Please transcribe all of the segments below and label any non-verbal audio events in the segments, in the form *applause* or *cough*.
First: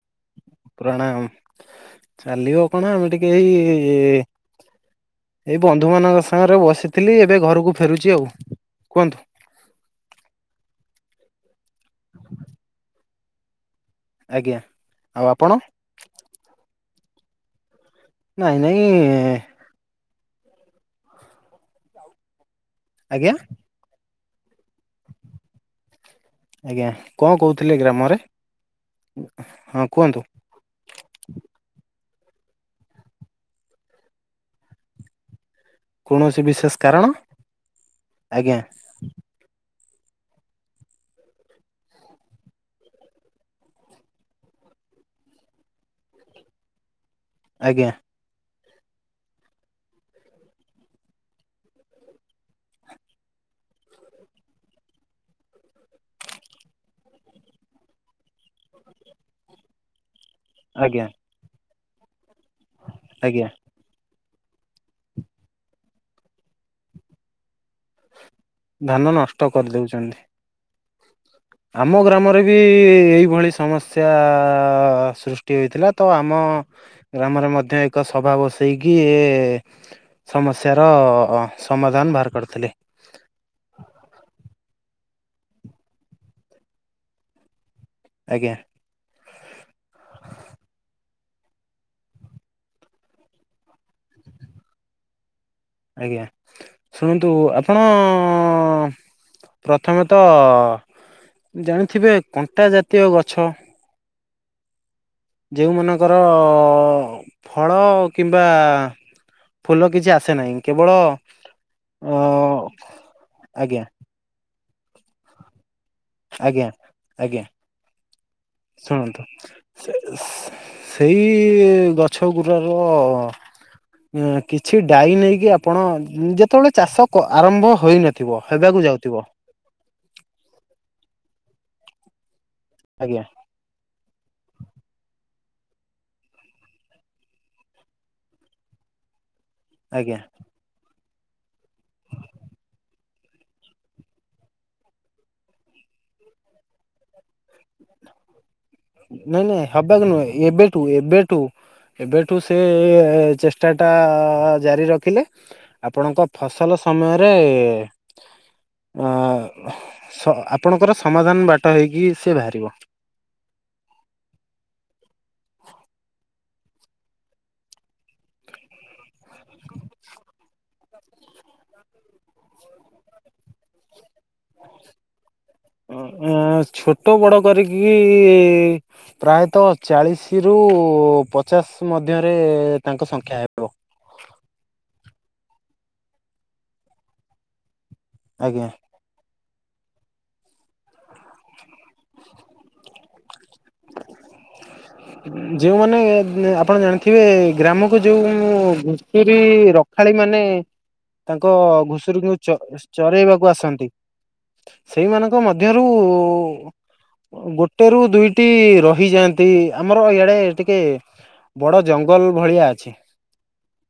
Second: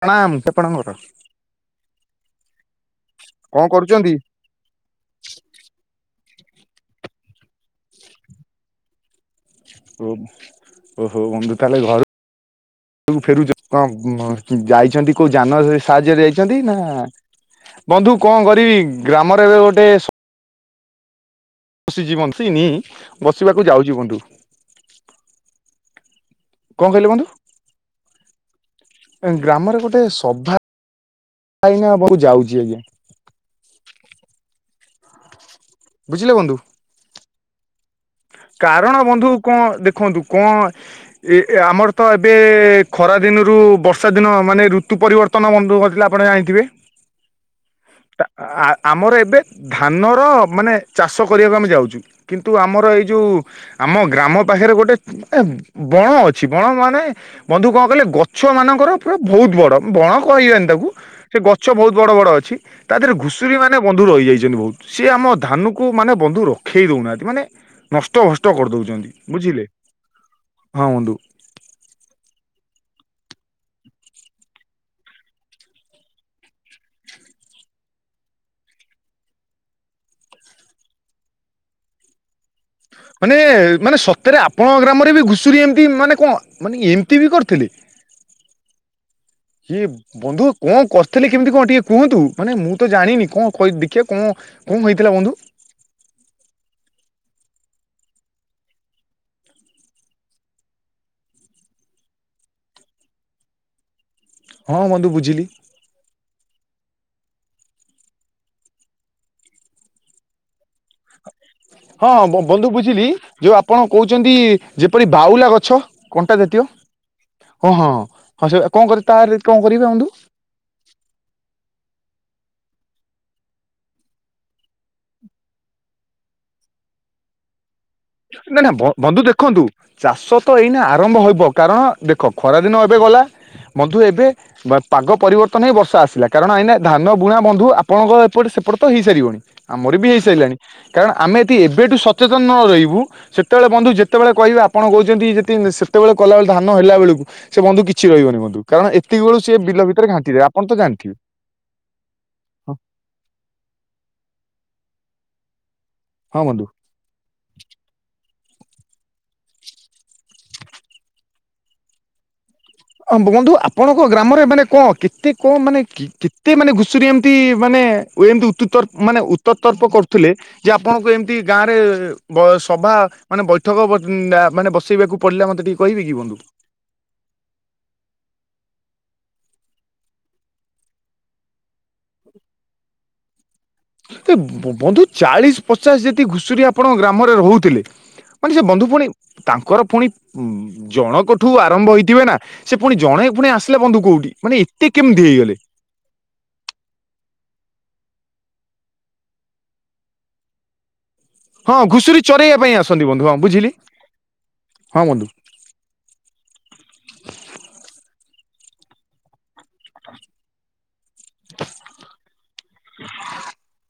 ପ୍ରଣାମ ଆପଣଙ୍କର ପୁରାଣ ଚାଲିବ କଣ ଆମେ ଟିକେ ଏଇ କଣ କରୁଛନ୍ତି? ଏଇ ବନ୍ଧୁ ମାନଙ୍କ ସାଙ୍ଗରେ ବସିଥିଲି ଏବେ ଘରକୁ ଫେରୁଛି ଆଉ। କୁହନ୍ତୁ? ଉଁ ଓହୋ ବନ୍ଧୁ ତାହେଲେ ଘରୁ ଫେରୁଛ କଣ ଆଜ୍ଞା ଯାଇଛନ୍ତି ଆଉ କୋଉ ଆପଣ ଯାନ ସାହାଯ୍ୟରେ ଯାଇଛନ୍ତି ନା ବନ୍ଧୁ କଣ ନାଇଁ କରିବି ନାଇଁ ଗ୍ରାମରେ ଏବେ ଗୋଟେ ସ ବସିଛି ବସିନି ଆଜ୍ଞା ବସିବାକୁ ଯାଉଛି ବନ୍ଧୁ। କଣ ଆଜ୍ଞା କହିଲେ ବନ୍ଧୁ କଣ କହୁଥିଲେ ଗ୍ରାମରେ ଗ୍ରାମରେ ହଁ ଗୋଟେ କୁହନ୍ତୁ ସଭା ଆ *inaudible* ୟାଜନ ହବ କୁ ଯାଉଛି ଏବେ କୌଣସି ବିଶେଷ କାରଣ ଆଜ୍ଞା କାରଣ ବନ୍ଧୁ କଣ ଦେ ଦେଖନ୍ତୁ କଣ ଆମର ତ ଏବେ ଖରା ଦିନରୁ ବର୍ଷା ଦିନ ମାନେ ଋତୁ ପରିବର୍ତ୍ତନ ମ କରିଥିଲା ଆପଣ ଜାଣିଥିବେ? ଆଜ୍ଞା। ଆମର ଏବେ ଧାନର ମାନେ ଚାଷ କରିବାକୁ ଆମେ ଯାଉଛୁ। କିନ୍ତୁ ଆମର ଏଇ ଯୋଉ ଆମ ଗ୍ରାମ ପାଖରେ ଗୋଟେ ବଣ ଅଛି ବଣ ମାନେ ବନ୍ଧୁ କଣ କହିଲେ ଗଛ ମାନଙ୍କର ପୁରା ବହୁତ ବଡ଼ ବଣ କୁହଇଯିବାନି ତାକୁ ଆଜ୍ଞା ସେ ଗଛ ବହୁତ ବଡ ବଡ ଅଛି ତା ଦେହରେ ଆଜ୍ଞା ଘୁଷୁରୀ ମାନେ ବନ୍ଧୁ ରହିଯାଇ ସିଏ ଆମ ଧାନ କୁ ମାନେ ବନ୍ଧୁ ରଖେଇ ଦଉନାହାନ୍ତି ମାନେ ନଷ୍ଟ ଭଷ୍ଟ ଧାନ କରିଦୋଉଛନ୍ତି ନଷ୍ଟ ବୁଝିଲେ କରିଦଉଛନ୍ତି ହଁ ବନ୍ଧୁ। ଆମ ଗ୍ରାମରେ ବି ଏଇଭଳି ସମସ୍ୟା ସୃଷ୍ଟି ହୋଇଥିଲା ତ ଆମ ହଁ ଗ୍ରାମରେ ମଧ୍ୟ ଏକ ସଭା ବସେଇକି ଏ ସମସ୍ୟାର ହଁ ସମାଧାନ ବାହାର କରିଥିଲେ। ମାନେ ମାନେ ସତରେ ଆପଣଙ୍କ ଗ୍ରାମରେ ବି ଘୁଷୁରୀ ଏମତି ମାନେ କଣ ମାନେ ଏମିତି ବି କରିଥିଲେ? ଆଜ୍ଞା। *inaudible* କିଏ ବନ୍ଧୁ କଣ କରିଥିଲେ କେମିତି କଣ ଟିକେ କୁହନ୍ତୁ ମାନେ ମୁଁ ତ ଜାଣିନି କଣ କହି ଦେଖେ କଣ କଣ ହୋଇଥିଲା ବନ୍ଧୁ? ଆଜ୍ଞା ଶୁଣନ୍ତୁ ଆପଣ ଅ ପ୍ରଥମେତ ଜାଣିଥିବେ କଣ୍ଟା ଜାତୀୟ ଗଛ ହଁ ବନ୍ଧୁ। ବୁଝିଲି ଯେଉଁମାନଙ୍କର ଅ ଫଳ କିମ୍ବା ଫୁଲ କିଛି ଆସେ ନାହିଁ କେବଳ ଅ ହଁ ବନ୍ଧୁ ବୁଝିଲି ଯୋଉ ଆଜ୍ଞା ଆପଣ କହୁଛନ୍ତି ଯେପରି ବାଉଲା ଗଛ? କଣ୍ଟା ଜାତୀୟ ଆଜ୍ଞା ଆଜ୍ଞା। ହଁ ହଁ ହଁ ସେ କଣ କରେ ଶୁଣନ୍ତୁ ତାର କଣ କରିବେ ସେ ବନ୍ଧୁ? ସେଇ ଗଛ ଗୁରା ଅ ଏଁ କିଛି ଡାଇ ନେଇକି ଆପଣ ଯେତେବେଳେ ଚାଷ କ ଆରମ୍ଭ ହୋଇନଥିବ ନା ନା ହେବାକୁ ଯାଉଥିବ ବ-ବନ୍ଧୁ ଦେଖନ୍ତୁ ଚାଷ ତ ଏଇନେ ଆରମ୍ଭ ହବ କାରଣ ଦେଖ ଖରାଦିନ ଏବେ ଗଲା ଆଜ୍ଞା ବନ୍ଧୁ ଏବେ ବ ପାଗ ପରିବ ର୍ତନ ହେଇ ବର୍ଷା ଆସିଲା କାରଣ ଏଇନା ଧାନ ବୁଣା ବନ୍ଧୁ ଆପଣଙ୍କ ଏପଟେ ସେପଟେ ତ ହେଇସାରିବଣି। ଆମର ବି ଆଜ୍ଞା ହେଇ ସାଇଲାଣି। କାରଣ ଆମେ ଏଠି ଏବେଠୁ ସଚେତନ ନ ରହି ବୁ ସେତେବେଳେ ବନ୍ଧୁ ଯେତେବେଳେ କହିବେ ଆପଣ କହୁଚନ୍ତି ଯତି ସେତେବେଳେ କଲା ବେଳେ ଧାନ ହେଲା ବେଳେକୁ ସେ ବନ୍ଧୁ କିଛି ରହିବନି ବନ୍ଧୁ। କାରଣ ଏତିକି ବେଳୁ ନାଇଁ ସିଏ ନାଇଁ ବିଲ ହବାକୁ ଭିତରେ ନୁହେଁ ଘାଣ୍ଟି ଦେବେ ଆପଣ ତ ଏବେଠୁ ଜାଣିଥିବେ ଏବେଠୁ ଏବେଠୁ ସେ ହଁ ଏ ଏ ଚେଷ୍ଟା ଟା ଆ ଜାରି ରଖିଲେ ଆପଣଙ୍କ ହଁ ବନ୍ଧୁ ଫସଲ ସମୟରେ ଅ ସ ଆପଣଙ୍କର ସମାଧାନ ବାଟ ହେଇକି ସେ ବାହାରିବ। ଅଁ ବ ବନ୍ଧୁ ଆପଣଙ୍କ ଗ୍ରାମରେ ମାନେ କଣ କେତେ କଣ ମାନେ କେ-କେତେ ମାନେ ଘୁଷୁରୀ ଏମତି ମାନେ ଏଁ ଏମତି ଉତ୍ତୁତର ମାନେ ଉତ୍ତତର୍ପ କରୁଥିଲେ ଯେ ଆପଣଙ୍କ ଏମିତି ଗାଁ ରେ ବ ଏ ସ ବା ମାନେ ବୈଠକ ବ ଉଁ ଆ ମାନେ ବସେଇବାକୁ ପଡିଲା ମତେ ଟିକେ କହିବେ ଅଁ କି ବନ୍ଧୁ? ଏ ଛୋଟ ବଡ କରିକି ପ୍ରାୟତଃ ଚାଳିଶି ରୁ ପଚାଶ ମଧ୍ୟରେ ଏ ତାଙ୍କ ସଂଖ୍ୟା ହେବ। ଏ ବ-ବନ୍ଧୁ ଚାଳିଶି ପଚାଶ ଯଦି ଘୁଷୁରୀ ଆପଣଙ୍କ ଗ୍ରାମରେ ରହୁଥିଲେ ମାନେ ସେ ଆଜ୍ଞା। ବନ୍ଧୁ ପୁଣି ତାଙ୍କର ପୁଣି ଉ ଜଣକଠୁ ଆ ଆରମ୍ଭ ହେଇଥିବେ ନା ସେ ପୁଣି ଜଣେ ପୁଣି ଆସିଲା ବନ୍ଧୁ କୋଉ ଉ ମୁଁ ଘୁଷୁରୀ ରଖାଳି ମାନେ ତାଙ୍କ ହଁ ଘୁଷୁରୀ ଘୁଷୁରୀଙ୍କୁ ଚରେଇବା ପାଇଁ ଆସନ୍ତି ବନ୍ଧୁ ହଁ ଚ-ଚରେଇବାକୁ ବୁଝିଲି ଆସନ୍ତି। ହଁ ବନ୍ଧୁ। ସେଇମାନଙ୍କ ମଧ୍ୟରୁ ଗୋଟେ ରୁ ଦୁଇ ଟି ରହିଯାଆନ୍ତି ଆମର ଇଆଡେ ଟିକେ ବଡ ଜଙ୍ଗଲ ଭଳିଆ। ଅଛି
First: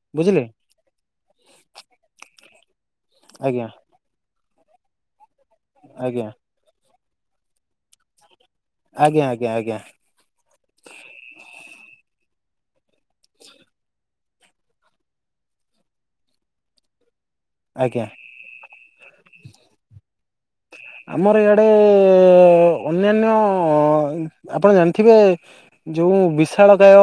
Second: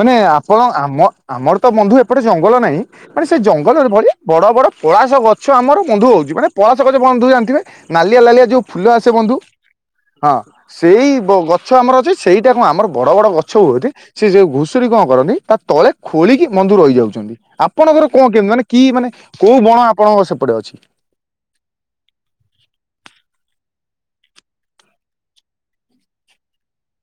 ମାନେ ବୁଝିଲେ ଆପଣ ଆମ ଆମର ତ ବନ୍ଧୁ ଏପଟେ ଜଙ୍ଗଲ ନାଇଁ। ମାନେ ସେ ଆଜ୍ଞା ଜଙ୍ଗଲର ଭଳି ବଡ ବଡ ପଳାଶ ଗଛ ଆମର ବନ୍ଧୁ ଆଜ୍ଞା ହଉଛି ମାନେ ପଳାସ ଛ କହୁଚେ ବନ୍ଧୁ ଜାଣିଥିବେ ନାଲିଆ ଲାଲିଆ ଯୋଉ ଫୁଲ ଆସେ ଆଜ୍ଞା ବନ୍ଧୁ ଆଜ୍ଞା ଆଜ୍ଞା ହଁ ସେଇ ବ ଗ ଛ ଆମର ଅଛି ସେଇଟାକୁ ଆମର ବଡ଼ ବଡ଼ ଗ ଛ ବହୁତି ସେ ଯୋଉ ଘୁଷୁରୀ କଣ କରନ୍ତି ତା ତଳେ ଖୋଳିକି ବନ୍ଧୁ ରହି ଯାଉଚନ୍ତି। ଆପଣଙ୍କର ଆଜ୍ଞା କଣ କେମିତି ମାନେ କି ମାନେ କୋଉ ବଣ ଆପଣଙ୍କ ସେ ଆମର ଇଆଡେ ଅନ୍ୟାନ୍ୟ ଆପଣ ଜାଣିଥିବେ ଯୋଉ ବିଶାଳ କାୟ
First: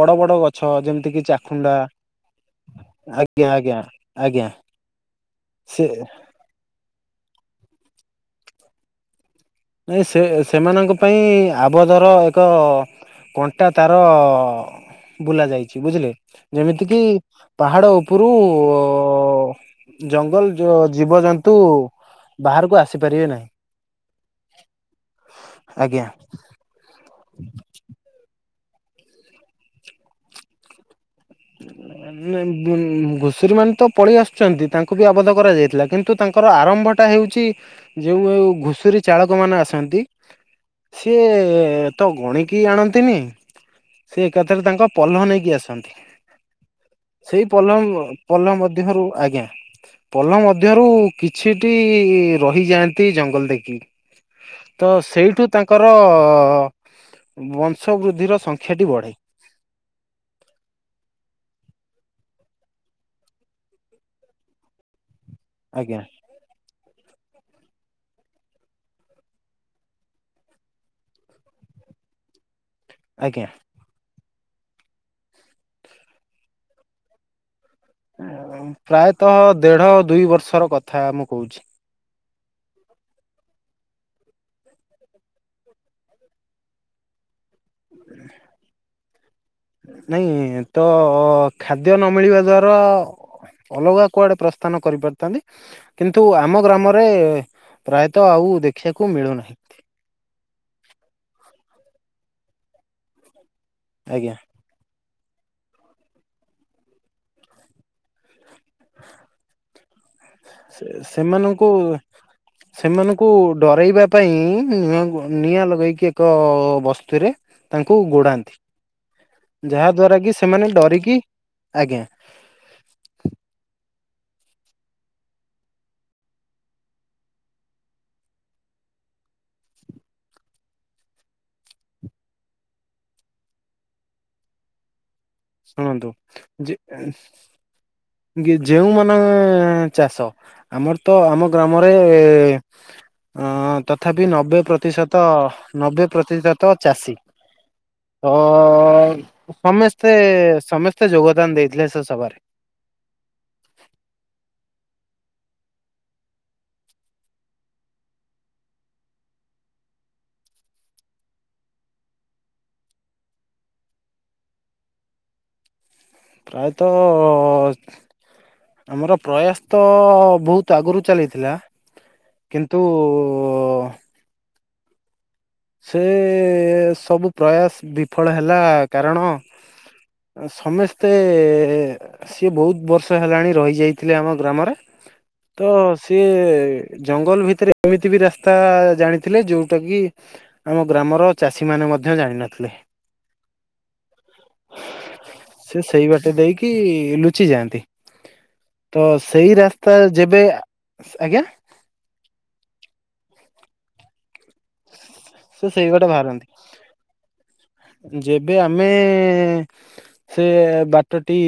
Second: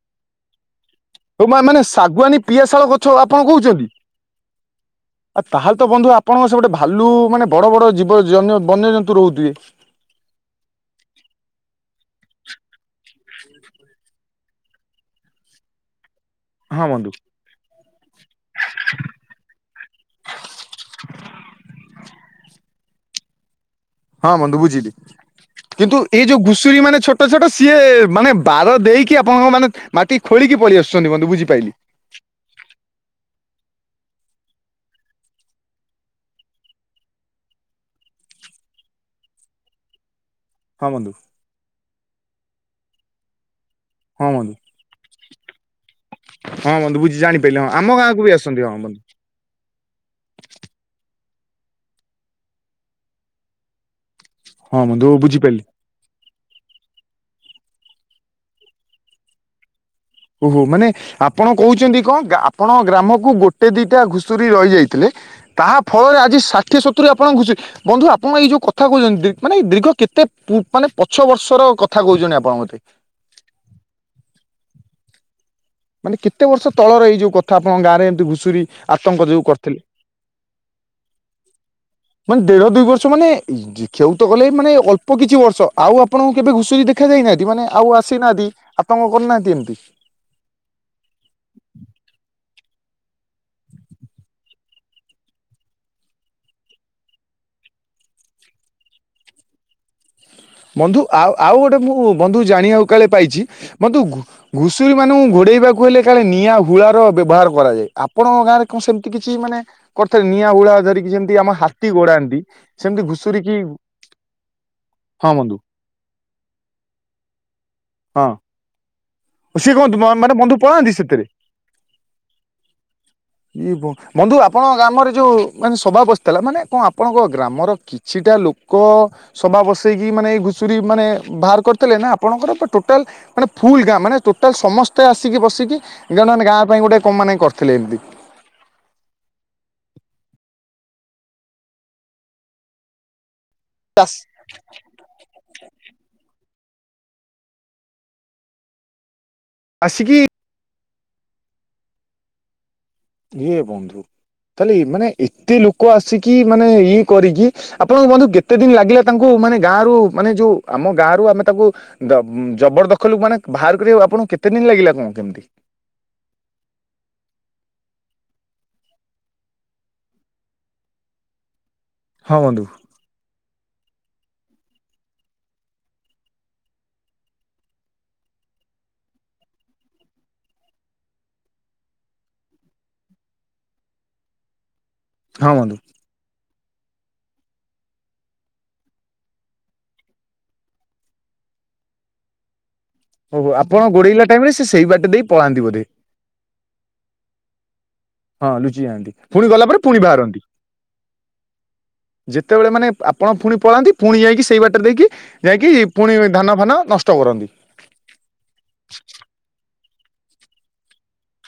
ବଡ ବଡ ଗଛ ଯେମି ହଉ ମା-ମାନେ ଶାଗୁଆନୀ, ପିଆଶାଳ ଗଛ ଆପଣ ଆଜ୍ଞା ଆଜ୍ଞା କହୁଚନ୍ତି? ଆଜ୍ଞା ଆ ତାହେଲେ ତ ସେ ବନ୍ଧୁ ଆପଣଙ୍କ ସେପଟେ ଭାଲୁ ମାନେ ବଡ ବଡ ଜୀବ ଜନ୍ୟ ବନ୍ୟଜନ୍ତୁ ରହୁଥିବେ। ନାଇଁ ସେ ତ କଣ୍ଟା ତାର ବୁଲା ଯାଇଛି ବୁଝିଲେ। ହଁ ଯେମିତିକିି ବନ୍ଧୁ ପାହାଡ ଉପୁରୁ ଅ ଜଙ୍ଗଲ ଜ ଜୀବଜନ୍ତୁ ବାହାରକୁ ଆସିପାରିବେ ନାହିଁ। ହଁ ବନ୍ଧୁ ବୁଝିଲି। କିନ୍ତୁ ଆଜ୍ଞା। ଏଇ ଯୋଉ ଘୁଷୁରୀ ମାନେ ଛୋଟ ଛୋଟ ସିଏ ମାନେ ବାର ଦେଇକି ଆପଣଙ୍କ ମାନେ ମାଟି ଖୋଳିକି ପଳେଇ ଆସୁ ନାଇଁ ଉଁ ଘୁଷୁରୀ ମାନେ ତ ପଳେଇ ଆସ ଚନ୍ତି ତାଙ୍କୁ ବି ଆବଦ୍ଧ କରାଯାଇଥିଲା କିନ୍ତୁ ତାଙ୍କର ଆରମ୍ଭଟା ହେଉଛି ଯେଉ ଏଉ ଘୁଷୁରୀ ଚାଳକ କ ମାନେ ଆସନ୍ତି ହଁ ବନ୍ଧୁ ସିଏ ଏ ତ ଗଣିକି ଆଣନ୍ତିନି। ସେ ହଁ ବନ୍ଧୁ। ଏକାଥରେ ତାଙ୍କ ପଲ୍ଲ ନେଇକି ଆସନ୍ତି। ହଁ ବନ୍ଧୁ ବୁଝି ସେଇ ଜାଣିପାରିଲି ହଁ ପଲ୍ଲ ଆମ ଗାଁକୁ ବି ପଲ୍ଲ ଆସନ୍ତି ହଁ ବନ୍ଧୁ ମଧ୍ୟରୁ ଆଜ୍ଞା ପଲ୍ଲ ମଧ୍ୟରୁ କିଛିଟି ରହିଯାଆନ୍ତି ଜଙ୍ଗଲ ଦେଖିକି। ହଁ ତ ବନ୍ଧୁ ସେଇଠୁ ବୁଝିପାରିଲି। ତାଙ୍କର ଅ ବଂଶ ବୃଦ୍ଧିର ସଂଖ୍ୟାଟି ବଢ଼େ ଓହୋ ମାନେ ଆପଣ କହୁଚନ୍ତି କଣ ଗା ଆପଣ ଗ୍ରାମକୁ ଗୋଟେ ଦିଟା ଘୁଷୁରୀ ରହି ଯାଇଥିଲେ। ତାହା ଆଜ୍ଞା ଫଳରେ ଆଜି ଷାଠିଏ ସତ ତୁରୀ ଆପଣ ଥା କହୁଛନ୍ତି ଆପଣ ଗତି ଆଜ୍ଞା। ମାନେ କେତେ ବର୍ଷ ତଳର ଏଇ ଯୋଉ କଥ ଥା ଆପଣଙ୍କ ଗାଁ ରେ ଏମତି ଘୁଷୁର ଆତଙ୍କ ପ୍ରାୟତଃ ଯୋଉ କରିଥିଲେ? ଦେଢ ଦୁଇ ବର୍ଷର କଥା ମୁଁ କହୁଛି। ମାନେ ଦେଢ ଦୁଇ ବର୍ଷ ମାନେ ଦେଖିବାକୁ ଗଲେ ମାନେ ଅଳ୍ପ କିଛି ବର୍ଷ ଆଉ ଆପଣଙ୍କୁ କେବେ ଘୁଷୁରି ଦେଖା ଯାଇନାହାନ୍ତି ମାନେ ଆଉ ଆସିନାହାନ୍ତି? କାମ କରିନାହାନ୍ତି। ଏମିତି ନାଇଁ ତ ଖାଦ୍ୟ ନ ମିଳିବା ଦ୍ଵାରା ଅଲଗା କୁଆଡେ ପ୍ରସ୍ଥାନ କରିପାରିଥାନ୍ତି କିନ୍ତୁ ଆମ ଗ୍ରାମରେ ପ୍ରାୟତଃ ଆଉ ଦେଖିବାକୁ ମିଳୁନାହିଁ। ବନ୍ଧୁ ଆଉ ଆଉ ଗୋଟେ ମୁଁ ବନ୍ଧୁ ଜାଣିବାକୁ କାଳେ ପାଇଚି ବନ୍ଧୁ ଘୁ- ଆଜ୍ଞା ଘୁଷୁରି ମାନଙ୍କୁ ଗୋଡେଇବାକୁ ହେଲେ କାଳେ ନିଆଁ ହୁଳାର ବ୍ୟବହାର କରାଯାଏ, ଆପଣଙ୍କ ଗାଁରେ କଣ ସେମିତି କିଛି ମାନେ କର୍ ଥିଲେ ନିଆଁ ହୋଳା ଧରିକି ଯେମତି ଆମ ସେମାନଙ୍କୁ ହାତୀ ଗୋଡାନ୍ତି ସେମିତି ସେମାନଙ୍କୁ ଘୁଷୁରିକି ଡରାଇବା ପାଇଁ ନିଆଁ ନିଆଁ ଲଗେଇକି ଏକ ବସ୍ତୁରେ ତାଙ୍କୁ ହଁ ଗୋଡ଼ାନ୍ତି। ସିଏ କୁହନ୍ତୁ ମା-ମାନେ ବନ୍ଧୁ ପଳାନ୍ତି ଡରିକି ସେଥିରେ? ଆଜ୍ଞା ଏ ବ ବନ୍ଧୁ ଆପଣଙ୍କ ଗ୍ରାମରେ ଯୋଉ ମାନେ ସଭା ବସିଥିଲା ମାନେ କଣ ଆପଣଙ୍କ ଗ୍ରାମର କିଛିଟା ଲୋକ ସଭା ବସେଇକି ମାନେ ଏଇ ଘୁଶୁରୀ ମାନେ ବାହାର କରିଥିଲେ ନା ଆପଣଙ୍କର ଟୋଟାଲ ମାନେ ଫୁଲ ଗାଁ ମାନେ ଟୋଟାଲ ସମସ୍ତେ ଆସିକି ବସିକି ଶୁଣନ୍ତୁ ଜଣେ ମାନେ ଗାଁ ପାଇଁ ଗୋଟେ କଣ ମାନେ କରିଥିଲେ ଏମିତି କି ଯେଉଁମାନେ ଚାଷ ଆମର ତ ଆମ ଗ୍ରାମରେ ହଁ ତଥାପି ନବେ ପ୍ରତିଶତ ନବେ ପ୍ରତିଶତ ତ ଚାଷୀ ତ ସମସ୍ତେ ଆସିକି ସମସ୍ତେ। ତେ ଯୋଗଦାନ ଦେଇଥିଲେ ସେ ସଭାରେ। ହେ ବନ୍ଧୁ। ତାଲେ ଏମାନେ ଏତେ ଲୋକ ଆସିକି ମାନେ ଇଏ କରିକି ଆପଣଙ୍କୁ ବନ୍ଧୁ କେତେ ଦିନ ଲାଗିଲା ତାଙ୍କୁ ମାନେ ଗାଁରୁ ମାନେ ଯୋଉ ଆମ ଗାଁରୁ ଆମେ ତାକୁ ଦ ଜବର ଦଖଲକୁ ମାନେ ବାହାର କରିବାକୁ ଆପଣଙ୍କୁ କେ ତେ ଦିନ ଲାଗିଲା କଣ କେମିତି? ପ୍ରାୟତଃ ଆମର ପ୍ରୟାସ ତ ବହୁତ ଆଗରୁ ଚାଲିଥିଲା। ହଁ ବନ୍ଧୁ କିନ୍ତୁ ସେ ସବୁ ପ୍ରୟାସ ବିଫଳ ହେଲା କାରଣ ସମସ୍ତେ ସିଏ ବହୁତ ବର୍ଷ ହେଲାଣି ରହି ଯାଇଥିଲେ ଆମ ଗ୍ରାମରେ। ହଁ ତ ବନ୍ଧୁ। ସିଏ ଜଙ୍ଗଲ ଭିତରେ ଏମିତି ବି ରାସ୍ତା ଜାଣିଥିଲେ ଯୋଉଟା କି ଆମ ଗ୍ରାମର ଚାଷୀ ମାନେ ମଧ୍ୟ ଜାଣିିନଥିଲେ। ଓହୋ ଆପଣ ଗୋଡେଇଲା ଟାଇମ ରେ ସେ ସେଇ ବାଟେ ଦେଇ ପଳାନ୍ତି ବୋଧେ। ଛି ଯାଆନ୍ତି ହଁ ଲୁଚି ତ ଯାଆନ୍ତି ପୁଣି ସେଇ ଗଲା ପରେ ରାସ୍ତା ପୁଣି ବାହାରନ୍ତି। ଯେବେ ଆଜ୍ଞା। ଯେତେବେଳେ ମାନେ ଆପଣ ପୁଣି ପଳାନ୍ତି ଫୁଣି ଯାଇକି ସେଇ ବାଟରେ ଦେଇକି ସେ ଯାଇକି ସେଇବାଟେ ପୁଣି ବାହାରନ୍ତି ଧାନ ଫାନ ନଷ୍ଟ କରନ୍ତି। ଯେବେ ଆମେ ସେ ବାଟଟି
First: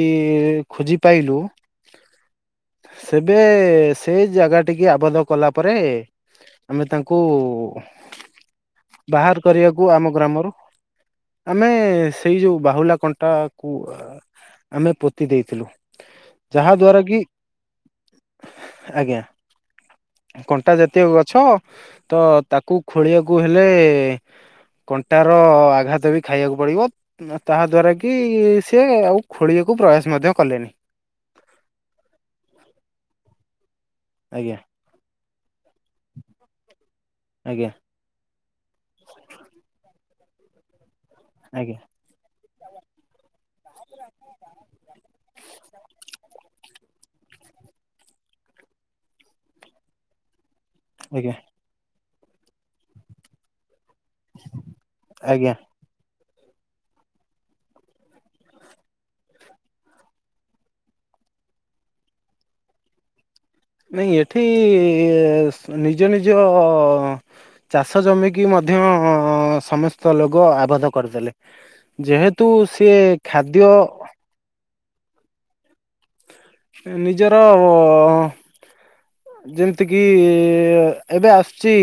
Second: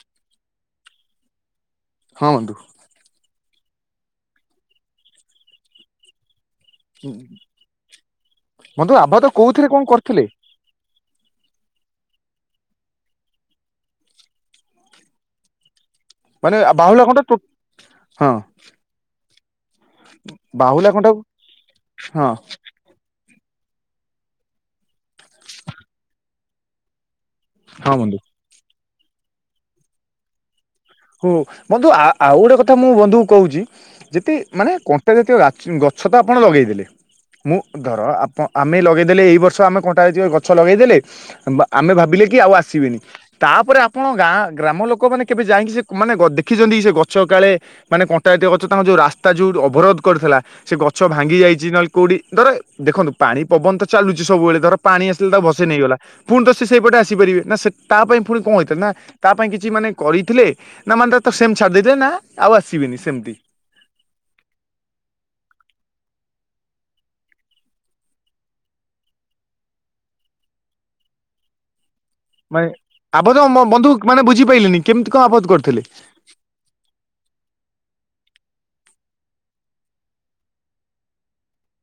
ଖୋଜି ପାଇଲୁ ହଁ ବନ୍ଧୁ। ସେବେ ସେଇ ଜାଗା ଟିକେ ଆବଦ୍ଧ କଲା ପରେ ଆମେ ତାଙ୍କୁ ବନ୍ଧୁ ଆଭା ତ ବାହାର କୋଉଥିରେ କଣ କରିବାକୁ ଆମ କରିଥିଲେ ଗ୍ରାମରୁ ଆମେ ସେଇ ଯୋଉ ବାହୁଲା କଣ୍ଟାକୁ ଆମେ ପୋତି ଦେଇଥିଲୁ। ମାନେ ଆ ଯାହା ଦ୍ଵାରା ବାହୁଲା କି କଣ୍ଟା ଟୋ ହଁ ଆଜ୍ଞା। କଣ୍ଟା ବାହୁଲା ଜାତୀୟ କଣ୍ଟାକୁ ଗଛ ତ ହଁ ତାକୁ ଖୋଳି ଆକୁ ହେଲେ କଣ୍ଟାର ଆଘାତ ବି ଖାଇବାକୁ ପଡିବ ମ ହଁ ତାହା ହଁ ଦ୍ୱାରା କି ବନ୍ଧୁ ସେ ଆଉ ଖୋଳିଆକୁ ପ୍ରୟାସ ମଧ୍ୟ କଲେନି। ଓହୋ ବନ୍ଧୁ, ଆଉ ଗୋଟେ କଥା ମୁଁ ବନ୍ଧୁ କହୁଛି, ଯେତେ ଆଜ୍ଞା। ମାନେ କଣ୍ଟାରେ ଥିବା ଗଛ ତ ଆପଣ ଲଗେଇଦେଲେ, ମୁଁ ଆଜ୍ଞା ଧର ଆପଣ ଆମେ ଲଗେଇଦେଲେ ଏଇ ବର୍ଷ ଆମେ ଗଛ ଲଗେଇଦେଲେ ଆଜ୍ଞା ଆମେ ଭାବିଲେ କି ଆଉ ଆସିବେନି ତାପରେ ଆପଣ ଗାଁ, ଗ୍ରାମ ଲୋକମାନେ କେବେ ଯାଇକି ସେ ମାନେ ଦେଖିଛନ୍ତି, ସେ ଗଛ କାଳେ ମାନେ କଣ୍ଟାଜାତୀୟ ଗଛ, ତାଙ୍କ ଯୋଉ ରାସ୍ତା ଯୋଉ ଅବରୋଧ କରିଥିଲା ସେ ଗଛ ଆଜ୍ଞା ଭାଙ୍ଗି ଯାଇଛି, ନହେଲେ କୋଉଠି ଧର ଦେଖନ୍ତୁ ପାଣି ପବନ ତ ଚାଲୁଛି ସବୁବେଳେ, ଧର ପାଣି ଆସିଲେ ତା ଆଜ୍ଞା ବସେଇ ନେଇଗଲା ପୁଣି ତ ସେ ସେଇପଟେ ଆସିପାରିବେ ନା, ସେ ତା ପାଇଁ ପୁଣି କଣ ହେଇଥିଲା ନା, ତା ପାଇଁ କିଛି ମାନେ କରିଥିଲେ। ନା ମାନେ ତ ସେମ ଛାଦଲେ ନା ଆଉ ଆସିବେନି ସେମିତି ନାଇଁ ଏଠି, ନିଜ ନିଜ ଚାଷ ଜମିିକି ମଧ୍ୟ ସମସ୍ତ ଲୋକ ଆବଦ୍ଧ କରିଦେଲେ ଯେହେତୁ ମାନେ ସିଏ ଆବୋଧ ଖାଦ୍ୟ ବନ୍ଧୁ ମାନେ ବୁଝିପାଇଲିନି, କେମିତି କଣ ଆବଦ୍ଧ କରୁଥିଲେ? ନିଜର ଯେମିତି କିି -ଏବେ ଆସୁଛି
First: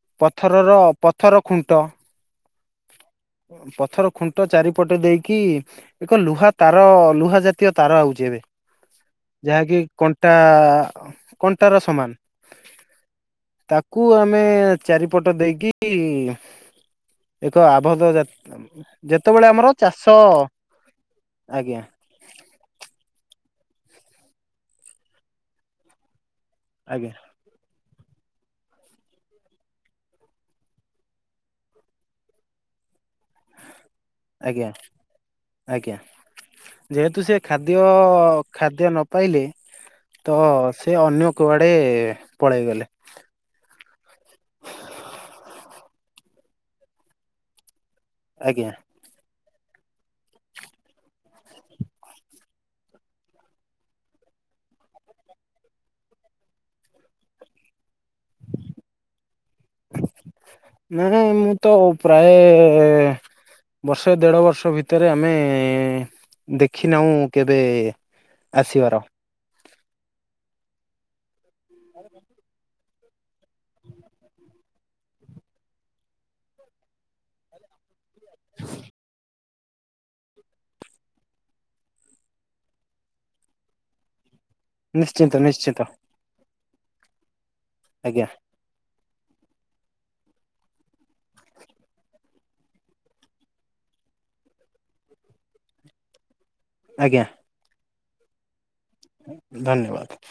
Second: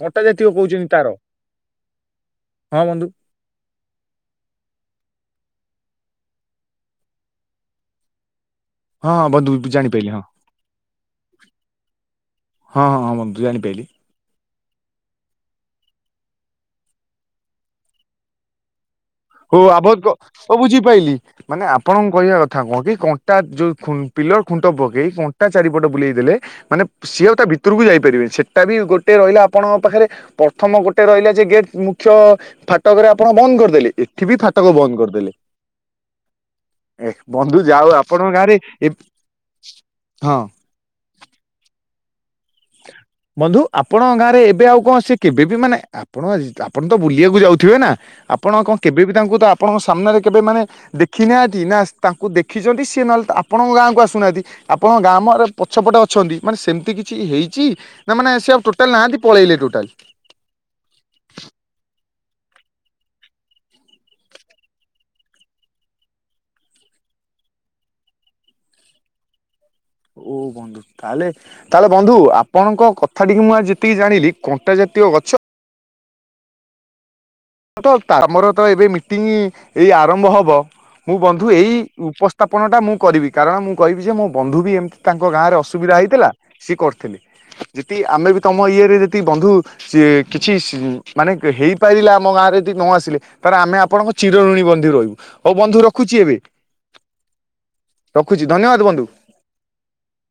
କଣ୍ଟା ଜାତୀୟ ପଥରର କହୁଛନ୍ତି ତାର ପଥର ଖୁଣ୍ଟ। ହଁ ବନ୍ଧୁ। ପଥର ଖୁଣ୍ଟ ଚାରିପଟେ ଦେଇକି, ଏକ ଲୁହା ତାର ଲୁହା ଜାତୀୟ ତାର ହଉଛି ଏବେ ହଁ ହଁ ବନ୍ଧୁ ଯାହାକି ଜାଣିପାଇଲି ହଁ କଣ୍ଟା କଣ୍ଟା ର ସମାନ। ହଁ ହଁ ହଁ ବନ୍ଧୁ ଜାଣିପାଇଲି ତାକୁ ଆମେ ଚାରିପଟ ଦେଇକି, ଏକ ଆବୋଧ ଯାତା ହଉ ଆଭ ହ ବୁଝିପାରଲିି, ମାନେ ଆଜ୍ଞା ଆପଣଙ୍କ କହିବା କଥା କଣ କି? କ ଯୋଉ ପିଲର ଖୁଣ୍ଟ ପକେଇ, କଣ୍ଟା ଚାରିପଟ ବୁଲେଇଦେଲେ, ମାନେ ଆଜ୍ଞା ସିଏ ତା ଭିତ କୁ ଯାଇପାରିବେ ସେଟା ବି ଗୋଟେ ରହିଲା ଆପଣଙ୍କ ପାଖରେ, ପ୍ରଥମ ଗୋଟେ ରହିଲା ଯେ ଗେଟ୍ ମୁଖ୍ୟ ଫାଟକରେ ଆପଣ ବନ୍ଦ କରିଦେଲେ, ଏଠି ବି ଆଜ୍ଞା ଫାଟକ ବନ୍ଦ କରିଦେଲେ। ଆଜ୍ଞା ଏ ଯେହେତୁ ସେ ବନ୍ଧୁ ଖାଦ୍ୟ ଯାଉ ଆପଣଙ୍କ ଗାଁରେ ଏ ଖାଦ୍ୟ ନ ପାଇଲେ, ହଁ। ତ ସେ ଅନ୍ୟ କୁଆଡେ ପଳେଇଗଲେ। ବନ୍ଧୁ ଆପଣଙ୍କ ଗାଁ ରେ ଏବେ ଆଉ କଣ, ସେ କେବେବି ମାନେ, ଆପଣ ତ ବୁଲିବାକୁ ଯାଉଥିବେନା। ଆପଣ ଆଜ୍ଞା କଣ କେବେ ବି ତାଙ୍କୁ ତ ଆପଣଙ୍କ ସାମ୍ନାରେ କେବେ ମାନେ ଦେଖିନାହାଁନ୍ତି, ନା ତାଙ୍କୁ ଦେଖିଛନ୍ତି, ସିଏ ନହେଲେ ଆପଣଙ୍କ ଗାଁକୁ ଆସୁନାହାଁନ୍ତି। ଆପଣଙ୍କ ଗାମରେ ପଛପଟେ ଅଛନ୍ତି, ମାନେ ସେମିତି କିଛି ହେଇ ନା ମାନେ, ସେ ଆଉ ଟୋଟାଲ ନାହାନ୍ତି ପଳେଇଲେ ଟୋଟାଲ ନାଇଁ ମୁଁ ତ ପ୍ରାୟ ବର୍ଷେ, ଦେଢ ବର୍ଷ, ଭିତରେ ଆମେ ଦେଖିନାହୁଁ କେବେ ଆସିବାର ଓ ବନ୍ଧୁ, ତାହେଲେ ତାହେଲେ ବନ୍ଧୁ ଆପଣଙ୍କ କଥା କଥା ଟିକେ ମୁଁ ଆ ଯେତିକି ଜାଣିଲି, କଣ୍ଟା ଜାତୀୟ ଗଛ ତ ଆମର ତ ଏବେ ମିଟିଂ ଏଇ ଆରମ୍ଭ ହବ ମୁଁ ବନ୍ଧୁ, ଏଇ ଉପସ୍ଥାପନ ଟା ମୁଁ କରିବି, କାରଣ -ମୁଁ କହିବି ଯେ ମୁଁ ବନ୍ଧୁ ବି ଏମିତି ତାଙ୍କ ନିଶ୍ଚିନ୍ତ ଗାଁରେ ନିଶ୍ଚିନ୍ତ ଅସୁବିଧା ହେଇଥିଲା, ସିଏ କରିଥିଲେ, ଯଦି ଆଜ୍ଞା ଆମେ ବି ତମ ଇଏରେ ବନ୍ଧୁ କିଛି ମାନେ ହେଇପାରିଲା ଆମ ଗାଁରେ ଯଦି ନ ଆସିଲେ, ତାହେଲେ ଆମେ ଆପଣଙ୍କ ଚିରଋଣୀ ବନ୍ଧୁ ରହିବୁ। ହଉ ବନ୍ଧୁ ରଖୁଛି ଏବେ। ଆଜ୍ଞା। ରଖୁଛି ଧନ୍ୟବାଦ। ବନ୍ଧୁ। ଧନ୍ୟବାଦ।